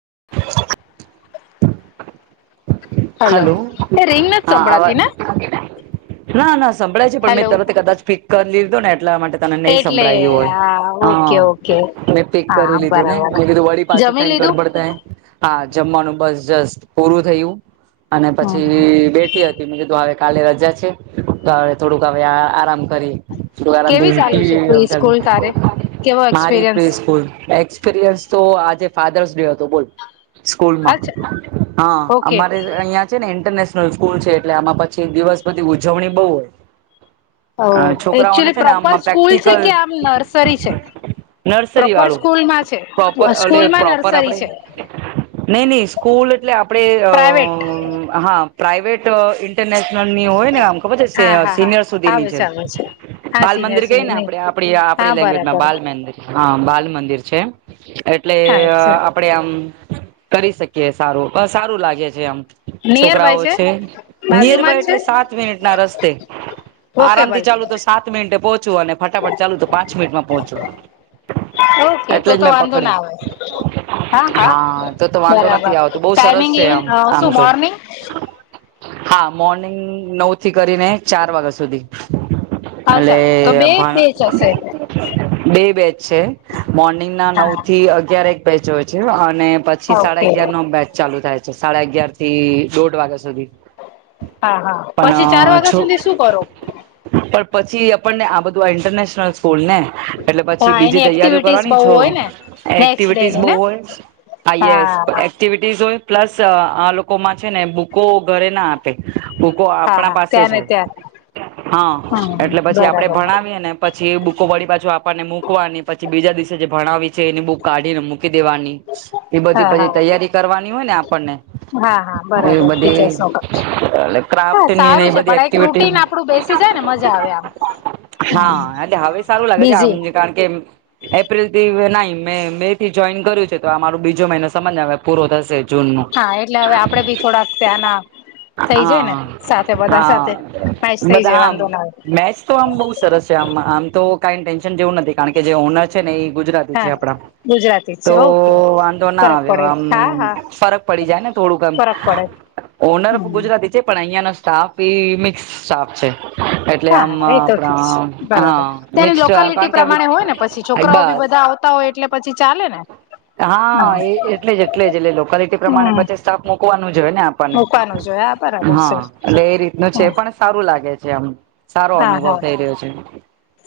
[unintelligible] Hello એ ring નથી હા અવાજ સંભળાતી ને ના ના સંભળાય છે, પણ મેં હેલો તરત કદાચ પીક કરી લીધો ને એટલા માટે તને નહી એટલે સંભળાયું હોય હા ઓકે ઓકે હ મે પીક હા કરી લીધું ને મે બરાબર કીધું વળી પાછું જમી કઈક લીધું ગડબડ થાય. હા, જમવાનું બસ જસત પૂરું થયું અને હમ પછી બેઠી હતી બારે કાલે રજા છે તો થોડુંક હ આરામ કેવી ચાલુ છે પ્રી સ્કૂલ તારે કેવો એક્સપિરિયન્સ કરીએ, [unintelligible] પીડીએફ તો આજે ફધર્સ ડે હતો બોલ સ્કૂલમાં અચ્છા હા ઓકે અમારે અહિયાં ને ઇન્ટરનેશનલ સ્કૂલ છે એટલે આમાં પછી દિવસ બધી ઉજવણી બહુ હોય આ છોકરાઓને એકચુલી છે ને પ્રોપર આમમાં સ્કૂલ છે કે પ્રેક્ટિકલ આમ નર્સરી છે નર્સરી પ્રોપર વાળું સ્કૂલમાં છે પ્રોપર એટલે સ્કૂલમાં પ્રોપર નર્સરી આપડે છે નહી નહી સ્કૂલ એટલે આપણે પ્રાઇવેટ હા પ્રાઈવેટ ઇન્ટરનેશનલ ની હોય ને આમ ખબર છે હા હા હા સિનિયર સુધીની આવે છે, આવે હા બાલ સિનિયર મંદિર કઈ ને સુધી નહી આપડે આપડી હા આપડી લેંગ્વેજમાં બરાબર બાલ મંદિર હા બાલ મંદિર છે એટલે હા આપડે આમ કરી શકીએ સારું સારું લાગે છે, આમ નિયર બાય છોકરાઓ છે નિયર બાજુમાં બાય જ છે એટલે સાત મિનિટ ના રસ્તે ઓકે આરામ થી ભલે ચાલુ તો સાત મિનિટે પોહોંચવું અને ફટાફટ ચાલુ તો પાંચ મિનિટમાં પોહોંચું. ઓકે તો તો વાંધો ના આવે હા હા તો તો વાંધો બરાબર નથી આવતો બહુ સરસ ટાઈમિંગ છે એવી આમ આમ શું તો મોર્નિંગ? હા મોર્નિંગ નવ થી કરીને ચાર વાગ્યા સુધી, અલે અચ્છા તો એ બે બે જશે પણ બે બેચ છે મોર્નિંગ ના નવ હા થી અગાર એક બેચ હોય છે, અને પછી સાડા ઓકે અગયાર નો મેચ ચાલુ થાય છે સાડા અગયાર થી દોઢ વાગ્યા સુધી. હા હા પછી ચાર પણ વાગ્યા છુ સુધી શું કરો [inaudible] પછી આપણને આ બધું આ ઇન્ટરનેશનલ સ્કૂલ ને એટલે પછી હા બીજી એની તૈયારીઓ એક્ટિવિટીસ કરવાની બહુ છો હોય ને નેક્સ્ટ ડે એક્ટિવિટીસ ની બહુ ને હોય, આઈએસ હા એક્ટિવિટીસ હોય પ્લસ આ લોકોમાં છે ને બુકો ઘરે ના આપે, હૂકો હા આપણા હા પાસે ત્યાં જ ને હોય ત્યાં હા, હમ એટલે પછી આપડે બરાબર ભણાવીએને પછી એ બુકો વળી પાછો આપવાને મૂકવાની પછી બીજા દિવસે જે ભણાવી છે એની બુક કાઢી ને મૂકી દેવાની એ બધી હા હા પછી તૈયારી કરવાની હોય ને આપણને હા હા એ બરાબર બધી ટીચર્સ સમજ એટલે ક્રાફ્ટ હા, ની ને એ સારું છે બધી પણ એક એક્ટિવિટી રૂટીન આપડું બેસી જાય ને મજા આવે આમ, હા, એ હવે સારું લાગે છે આમ બીઝી કારણ કે એપ્રિલ થી નહી મે મે થી જોઈન કર્યું છે, તો અમારો બીજો મહિનો સમજ ને આવે પૂરો થશે જૂન નો હા એટલે હવે આપડે ભી થોડાક ત્યાં ના હા હા મેચ થઈ બધા જાય આમ વાંધો ના આવે મેચ તો આમ બહ સરસ છે. આમ તો કાઈ ટેન્શન જેવું નથી કારણ કે જે ઓનર છે, ને એ ગુજરાતી હા છે, આપડા ગુજરાતી છે ઓકે તો વાંધો ના ફરક આવે પડે હા આમ હા ફરક પડી જાય ને થોડુંક ફરક પડે ઓનર ઓ હમ ગુજરાતી છે, પણ અહિયાં સ્ટાફ ઈ મિક્સ સ્ટાફ છે, એટલે હા આમ એ તો ઠીક છે, આપણા બરાબર હા તેની મિક્સ કારણ લોકાલિટી કે હવે પ્રમાણે હોય ને પછી છોકરાઓ બી બસ બધા આવતા હોય એટલે પછી ચાલે ને હા, એ એટલે જ એટલે જ એટલે લોકાલિટી પ્રમાણે હમ પછી સ્ટાફ મુકવાનું જ હોય, ને આપણને મૂકવાનું જોય હા બરાબર છે હા, એટલે એ રીતનું હા છે પણ સારું લાગે છે, એમ સારો હા અનુભવ હા થઈ રહ્યો છે.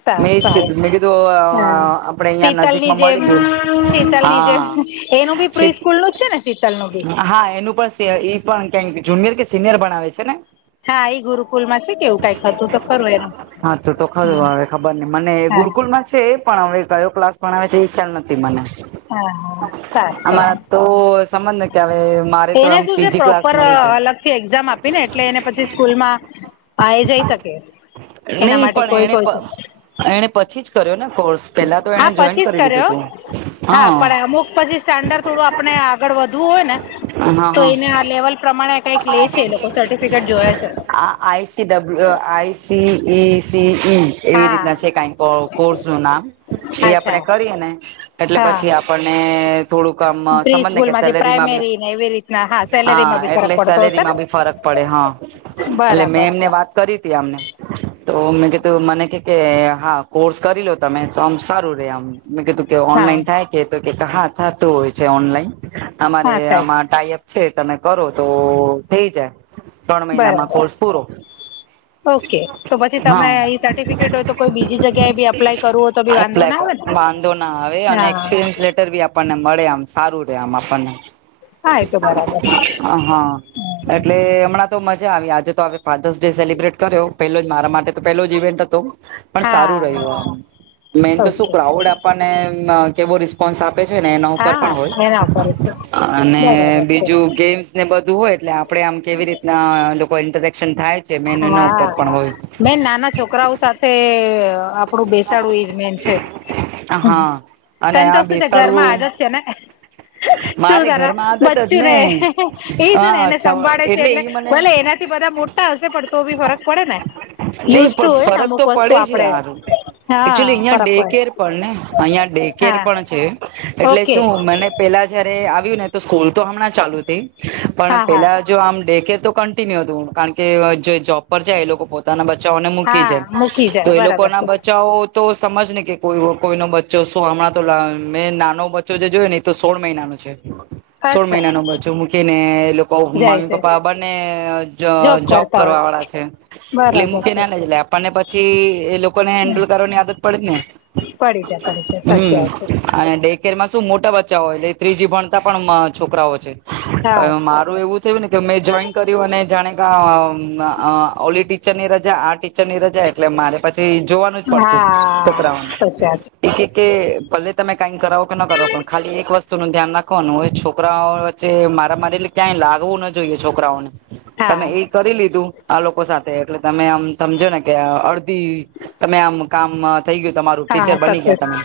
સારું મેં એજ સારું કીધું મેં કીધું હા આપડે અહિયાં શીતલની નજીકમાં જેમ મળી ગયું. શીતલની જેમ હા એનું બી પ્રી સ્કૂલ નું જ છે ને શીતલ નું બી હા એનું પણ સ પણ ક જુનિયર કે સિનિયર બનાવે છે ને હા એ ગુરુકુલ માં છે કેવું કઈક હતું તો ખરું એનું હા તો તો ખારું હમ આવે ખબર ન મને હા ગુરુકુલ માં છે. પણ હ કયો ક્લાસ પણ આવે છે એ ખ્યાલ નથી મને હા હા સારું સારું અમારા તો સમજ ને કે અવે મારે તો એને એમ શું છે પીજી ક્લાસ પ્રોપર મળ્યું છે. અલગ થી એક્ઝામ આપીને એટલે એને પછી સ્કૂલ માં આ એ જઈ શકે એના નહી માટે પણ કોઈ એણે કોઈ છે એણે પછી જ કર્યો ને કોર્સ પેલા તો હા એને જોઈન પછી જ કરી લીધું કર્યો તું હા પણ અમુક પછી સ્ટાન્ડર્ડ થોડું આપણે આગળ વધવું હોય ને હા તો હા એને આ લેવલ પ્રમાણે કઈક લે છે એ લોકો સર્ટિફિકેટ જોયા છે. આઈસીઈસી ઈ એવી હા રીતના છે કઈ કોર્સ નું નામ એ આપણે અચ્છા કરીએ ને એટલે હા પછી આપણને થોડુંકામ પ્રી સમજ ને સ્કૂલ કે માંથી સેલેરીમાં બી પ્રાઈમેરી ને એવી રીતના સેલેરીમાં હા બી ફરક એટલે પડતો હશે ને સેલેરીમાં બી ફરક પડે હા એટલે મેં બરાબર છે એમને વાત કરી મને [unintelligible] તો મેં કધું મને કે કે હા કોર્સ કરી લો તમે તો આમ સારું રે આમ મેં કીધું કે હા ઓનલાઈન થાય કે હા થતું હોય છે ઓનલાઈન અમારે હા થાય છે આમાં ટાઈઅપ છે તમે કરો તો થઈ જાય. ત્રણ મહિનામાં કોર્સ બરાબર પૂરો ઓકે તો પછી હા તને એ સર્ટિફિકેટ હોય તો કોઈ બીજી જગ્યાએ બી અપ્લાય કરવું હોય તો બી વાંધો ના એપ્લાય આવે- ને વાંધો ના આવે અને હા એક્સપિરિયન્સ લેટર બી આપણને મળે આમ સારું રે આમ આપણને હા એ તો બરાબર છે હા એટલે હમણાં તો મજા આવી આજે તો હ ફાધર્સ ડે સેલિબ્રેટ કર્યો પેલો જ મારા માટે તો પેલો જ ઇવેન્ટ હતો. પણ સારું હા રહ્યું મેન તો શું ઓકે ક્રાઉડ આપને કેવો ર આપે છે ને એના ઉપર હા પણ એના ઉપર છે હોય અને બરાબર છે બીજું ગેમ્સ ને બધું હોય એટલે આપણેે આમ કેવી રીતના લોકો ઇન્ટરેક્ટ હા મેં નાના છોકરાઓ સાથે આપણું બેસાડું એજ મેન છે. હા અને તને તો આ શું છે ઘરમાં બેસાડવું આદત છે ને શું મારે તાર ઘરમાં આદત જ બચ્ચું ને એજું ને હા એને સંભાળે છે એટલે ઈ મને ભલે એને થી બધા મોટા હશે પણ તો બી ફરક પડે ને નહી યુઝ ટુ પણ હોય ને ફરક અમુક તો વસ્તુ પડે છે આપડે હારું હા એકચુલી અહિયાં ફરક ડે પડે કેર પણ ને અહિયાં ડેકેર હા પણ છે એટલે ઓકે શું મને પેલા જ આવને સ્કૂલ તો હમણાં ચાલુ પણ હા હા પેલા જો આમે તો કિન્યુ હતું કારણ કે જે જોબ પર છે એ લોકો પોતાના બચાને મૂકી હા જાય મૂકી તો જાય એ લોકો લોકો બરાબર ના છે બચાવો તો સમજ નને કે કોઈ કોઈ ન બચ્ચો શું હમણાં તો મેં નાનો બચ્ચો જે જોયો નહી તો સોળ મહિનાનો સોળ અચ્છા મહિના ન બાજુ મૂકીને જાય મમ્મી છે પપ્પા બને જોબ કરતા હોય કરવા વાળા છે એટલે મું બરાબર કે છે ના લઈ લ આપણને પછી એ લોકો હેન્ડલ કરવાની આદત પડ જ પડી જાય પડી જાય સાચી વાત ને હ માં શું મોટા બચ્ચા હોય એટલે ત્રીજી ભણતા પણ છોકરાઓ છે. મારું એવું થયું ને કે મેં જોઈન કર્યું અને જાણે ક ઓ ટીચર ની રજા આ ટીચરની રજા એટલે મારે પછી જોવાનું જ છે પડતું હા હા છોકરાઓનું. સાચી વાત કે ભલે તમે કઈક કરાવો કે ન કરાવો પણ ખાલી એક વસ્તુ નું ધ્યાન રાખવાનું હોય છોકરાઓ વચ્ચે મારા મારે એટલે ક્યાંય લાગવું ના જોઈએ છોકરાઓને. છે તમે હા એ કરી લીધું આ લોકો સાથે એટલે તમે આમ સમજો ને કે અડધી તમે આમ કામ થ ગયું તમારું ટીચર હા બની ગયા સક્સેસ તમે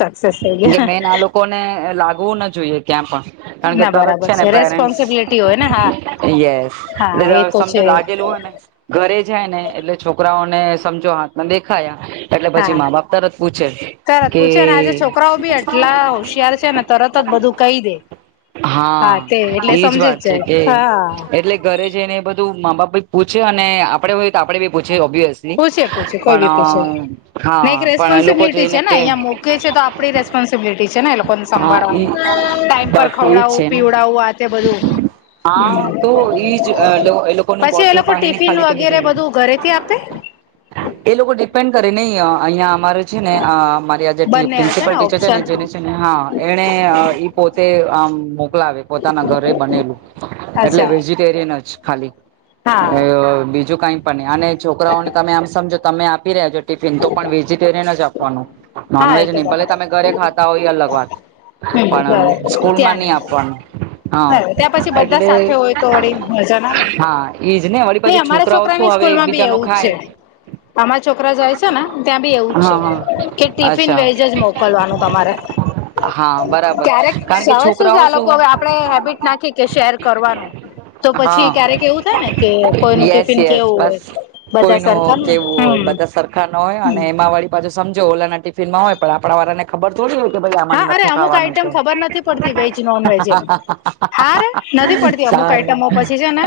સક્સેસ થઈ ગયા મેન આ લોકોને લાગવું ના જોઈએ ક્યાં પણ કારણ કે ના તરત બરાબર છે ને પેરેન્ટ્સ રેસ્પોન્સિબિલિટી હોય ને હા યસ હા એ એટલે તો સમજો છે લાગેલું હોય ને ઘરે જાય ને એટલે છોકરાઓ સમજો હાથને દેખા એટલે પછી હા મા બાપ તરત પૂછે. તરત કે પૂછે ને આજે છોકરાઓ બી એટલા હોશિયાર છે ને તરત જ બધું કહી દે હા તે એટલે એજ સમજી વાત જ છે જાય કે હા એટલે ઘરે જઈને બધું મા બાપ ભાઈ પૂછે અને આપડે હોય તો આપણે ભી પૂછે ઓબ્યસલી પૂછે પૂછે કોઈ બી પૂછે પણ હા ને એક પણ એ લોકો છેને કે આપ રેસ્પોન્સબિલિટી છે ને એ લોકોને હા સંવા ઈ ટાઈમ પર- બસ એજ ખવડાવું છે ને પીવડાવું આ તે બધું હા તો એજ એ લોકોનું પછી એ બોટલ લોકો પાણીની ટિફિન ખાલી થવી વગેરે જોઈએ બધું ઘરેથી આપે? એ લોકો ડિપેન્ડ કરે નહી અહિયાં અમારે છે ને અમારી આ જે બંને હશે પ્રિન્સિપલ ટીચર છે ને ઓપ્શન જેને છે ને હા એને પોતે આમ મોકલાવે પોતાના ઘરે બનેલું એટલે અચ્છા વેજીિટેરિયન જ ખાલી. હા એ બીજું કઈ અને છોકરાઓને તમે આમ સમજો તમે આપી રહ્યા છો ટિફિન તો પણ વેજીિટેરિયન જ આપવાનું. હા એ નોનવેજ તો નહી ભલે બરાબર તમે ઘરે ખાતા હોય અલગ વાત હમ પણ બરાબર ત્યાં મની નહી આપવાનું હા બરાબર ત્યાં પછી બધા એટલે સાથે હોય તો વળી મજા ના હા એજ ને વળી ન બાજુ અમારા છોકરાઓ છોકરાને શું જ હવે સ્કૂલમાં બી એકબીજા ન એવું જ છે ખાય અરા છોકરા જાય છે ને ત્યાં બી એવું છે હા કે હા ટિફિન અચ્છા વેજ જ મોકલવાનું તમારે. હા બરાબર. કારણ સજ કે શું છે છોકરાઓ આ લોકો હવે આપણે હેબિટ નાખી કે શેર કરવાનું. તો હા પછી ક્યારેક એવું થાય ને કે કોઈનું યસ ટિફિન યસ કેવું હોય. બસ બધા કોઈનું હો સરકારમાં કેવું હોય હમ. બધા સરખા ન હોય હમ અને એમાં વાળી પાછું સમજો ઓલા ના ટિફિનમાં હોય પણ આપણા વાળાને ખબર તોડી હો કે ભાઈ હા આમાને અરે નથી અમુક ખાવાનું આઈટમ તો. ખબર પડતી વેજ નોન વજ હ રે નથી પડતી અમુક સારું આઈટમો પછી છે ને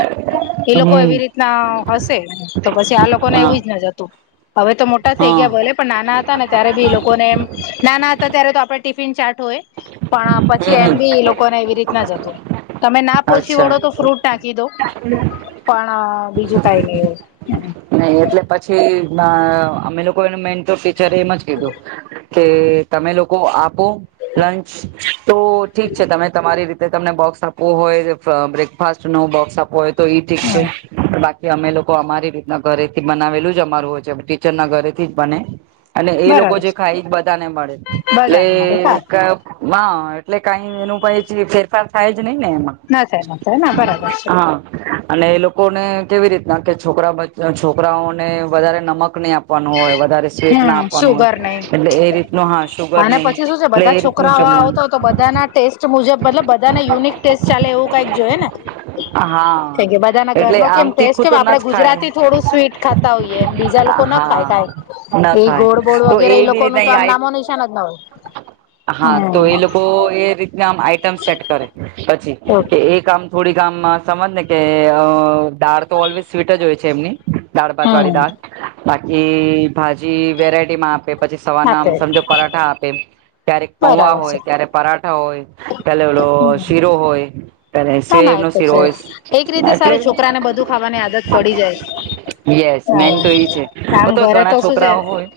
એ લોકો એવી હમ રીતના હશે તો પછી આ લોકોને હા એવું જ ના જતું હવે તો મોટા થઈ ગયા બોલે હા પણ નાના હતા ને ત્યારે બી એ લોકોને એમ નાના હતા ત્યારે તો આપડણે ટિફિન ચા હોય પણ પછી એમ હમ બી એ લોકોને એવી રીત ના જતું તમે ના પોહચી અચ્છા વળો તો ફ્રૂટ નાાકી દો. પણ બીજું કઈ નહી એવું. ના અમે લોકો એનું મેન તો ટીચરે એમ જ કીધું કે તમે લોકો આપો. લંચ તો ઠીક છે તમે તમારી રીતે તમને બોક્સ આપવું હોય બ્રેકફાસ્ટ નું બોક્સ આપવો હોય તો ઈ ઠીક છે હા બાકી કે અમે લોકો અમારી રીતના ઘરેથી બનાવેલું જ અમારું હોય છે ટીચર ના ઘરે થી જ બને. અને એ લોકો બરાબર જે છે ખાય બધાને મળે એટલે. બધાને મળે હા એટલે કઈ એનું પ ફેરફાર થાય ન એ હ ના થાય ના થાય ના બરાબર છે અને એ લોકોને કેવી રીતના કે છોકરા્ચ છોકરાઓને વધારે નમક નહી આપે આપવાનું હોય વધારે સ્વીટ ના હમ આપવાનું સુુગર હોય નહી એટલે એ રીત ન હા સુુગર અને નહી પછી શું છે એટલે બધા એ રીતનું છોકરાઓ જમવાનું આવતા હોય તો બધાના ટેસ્ટ મુજબ મતલબ બધાને યુનિક ટેસ્ટ ચાલે એવું કઈક જોઈએ ને હા થ બધાના એટલે ઘરનોો આમ કેમ ટેસ્ટ તીખું કેમ તો ન આપડે જ ખાય ગુજરાતી થોડું સ્વીટ ખાતા હોઈય એમ બીજા લોકો ના ખાઈ હા કાય ના એ ખાય ગોડ બોડ તો વગેરે એ એવી લોકો નું રીતના તો આમ નામો નિશાન જ ના હોય હા તો એ લોકો એ રીતના આ આઈટમ સેટ કરે પછી હમ કે એક આામ થોડીકામ સમજ ને કે દાળ તો ઓલવેઝ સ્વીટ જ હોય છે એમની દાળ ભાત વાળી દાળ હમ બાકી ભાજી વેરાયટી આપે પછી સવાના આપે સમજો પઠા આપે ક્યારેક કવા બરાબર છે હોય ક્યારેક પરાઠા હોય પલે ઓલો હમ શીરો હોય પલે સે ના ના એ તો િરો છે એક રીતે એટલે સારું છોકરાને બધું ખાવાની આદત પડી જાય યસ મેન તો ઈ છે, હા અ આમ તો ઘરે ઘણા શું છે છોકરાઓ હોય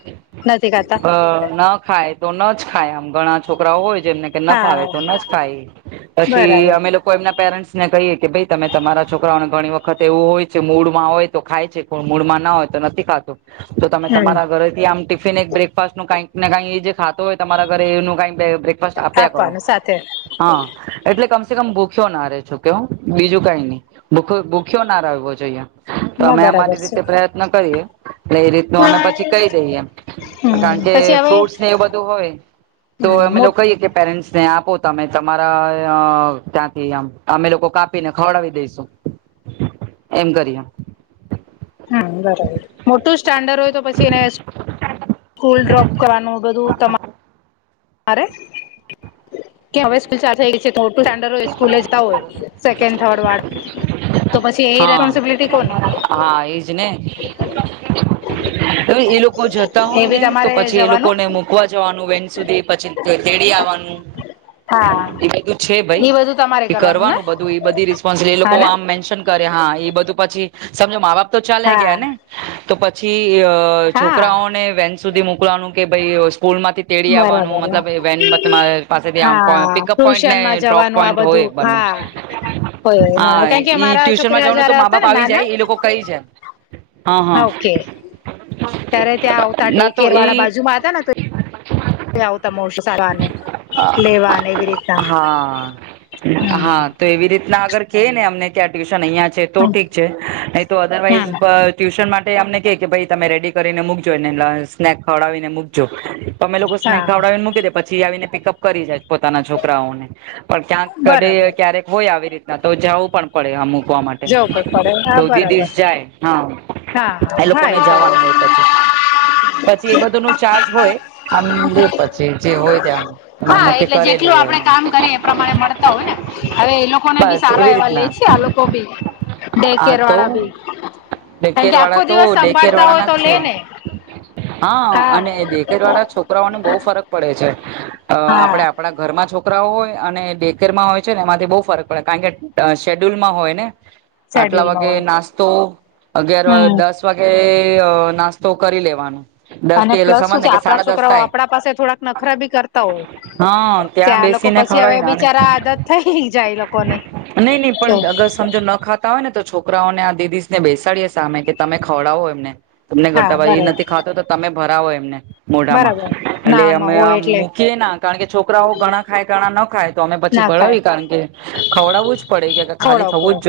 નથી ખાતા અ ના ખાય તો ન જ ખાય આમ ઘણા છોકરાઓ હોય જેમને કે ન ફાવે હા તો ન જ ખાય પછી બરાબર અમે લોકો એમના પેરેન્ટ્સ ને કહીએ કે ભાઈ તમે તમારા છોકરાઓને ઘણી વખત એવું હોય કે મૂળમાં હોય તો ખાય છે કોણ મૂળમાં ના હોય તો નથી ખાતું તો તમે હમ તમારા ઘરેથી આમ ટિફિન એક બ્રેકફાસ્ટનું કંઈક ને કઈ એ જે ખાતો હોય તમારા ઘરે એનુ કાઈ બ્રેકફાસટ આપ્યા કરો આપવાનું સાથે હા એટલે કમસે કમ ભુ ખયો નારે છું કે હું બીજું કઈ ની ભૂખ ભૂખ્યો ના રેવો જોઈએ તો ના અમે બરાબર અમારી છે રીતે પ્રયત્ન કરીએ એટલે એ રીતનું અમે પછી કહી દઈએ એમ હમ કારણ કે પછી હવે ફ્રૂટ્સ ને એ બધું હોય તો હમ અમે મો લો કહીએ કે પેરેન્ટ્સ ને આપો તમે તમારા ત્યાંથી અમે લોકો કાપીને ખવડાવી દઈશુ એમ કરીને હ બરાબર મોટું સ્ટાન્ડર્ડ હોય તો પછી એને સ્કૂલ ડ્રોપ કરવાનું બધું તમા રે કે અવે સ્કુલ ચાલુ થઈ ગય છે, [unintelligible] હોય સ્કૂલે જતા હોય સેકન્ડ થર્ડ વાળા હા હા એજ ને એ લોકો જતા હોય એ બી ને તો તમારે પછી એ લોકો જવાનું ને મુકવા જવાનું વેન સુધી તેડી આવાનું હા છે ભાઈ એ બધું તમારે એ ને કરવાનું બધું એ બધી રિસ્પોન્સ એ હા લોકો ને આમ મેન્શન કરે હા એ બધું પછી સમજો મા બાપ તો ચાલ્યા ગયા હા ને તો પ છી અ હા છોકરાઓને વેન સુધી મોકવાનું કે ભાઈ પૂલમાંથી તેડી આવવાનું બરાબર મતલબ એ વેન તમારે પાસેથી આમ પિકઅપ પોઈન્ટ ને ટ્રેનમાં ડ્રોપ જવાનું આ પોઈન્ટ હોય બધું બંને હા હોય નાના હા કારણ કે ઈ અમારા ટ્યુશનમાં છોકરા જવાનું તો જારે મા હતા બાપ ને આવી નાના જાય એ લોકો કઈ જાય હા હા ઓકે ત્યારે ત્યાં આવતા ડે ના તો કેર એ વાળા બાજુમાં હતા ને ત આવતા મોસું ખ લેવાને એવી રીતના હા હા હમ તો એવી રીતના આગર કે ને અમને ત્યાં ટ અંયા છે તો ઠીક છે નહી તો અધરવાઈઝ હમ ટ્યુશન મા ટે આમને કે કે ભાઈ તમે રેડી કરીને મૂકજો સ્નેક ખવાવીને મૂકજો તમે લોકો સ્નેક હા ખાવડાવીને મૂકી દે પછી આવીને પિકઅપ કરી જાય પોતાના છો કરાઓને પણ ક્યાંક ક ડે બરાબર ક્યારેક હોય આવી રીતના તો જવું પણ પડે અમુક મુકવા માટે જવું પણ પડે હા તો બે બરાબર દિવસ જાય હા હા એ લોકો હા ને જવાનું તો હોય પછી પછી એ બધુંનું ચાર્જ હોય આમ જો પછી જે હોય તે આમ માર માટે કરેલું પેલું હોય આપણે આમ કામ કરીએ એ પ્રમાણે મળતા હોય ને હવે એ લોકોને બી બસ સારા એવી એવા લે રીતના છે આ લો કોબી ડે આ તો કેરવાળા બી ડેકેર કારણકે આખો વાળા તો દિવસ ડેકેર સંભાળતા વાળા હોય ના તો જ લે ને છે હા અને દેખાઈ વાળા છોકરાઓને બહુ ફરક પડે છે, હા આપડે આપડા ઘરમાં છોકરાઓ હોય અને બેેકરમાં હોય છે ને એમાંથી બોવ ફરક પડે કારણ કે શેડ્યુલમાં હોય ને આટલા શેડ્યુલમાં વાગે હોય નાસ્તો અગિયાર હમ દસ વાગે એઅ નાસ્તો કરી લેવાનો દસ અને થી એટલે પ્લસ સમજ શું ને છે, કે આપડા સાડા દસ છોકરાઓ થાય આપડા પાસે થોડાક નખરા બી કરતા હોય હા ત્યાં લોકો બેસીને પછી ખવડાવી હવે ને બિચારા આદત થઈ જાય એ લોકોની નહી નહી પણ અગર સમજો ન ખાતા આવે ને તો છોકરાઓને આ લેડીઝને બેસાડીએ સામે કે તમે ખવડાવો એમને તમને હા ઘટાવાય એ બરાબર નથી ખાતો તો તમે ભરાવો એમને મોઢામાં બરાબર ના એટલે ન અમે હોય આ એટલે મૂકીયેના કારણ કે છો કરાઓ ઘણા ખાય ઘણા ના ખાય તો અમે પછી ના ખાય ભરાવી કારણ કે ખવડાવવું જ પડે કે ખાલી ખવડાવું થવું પડે જ જો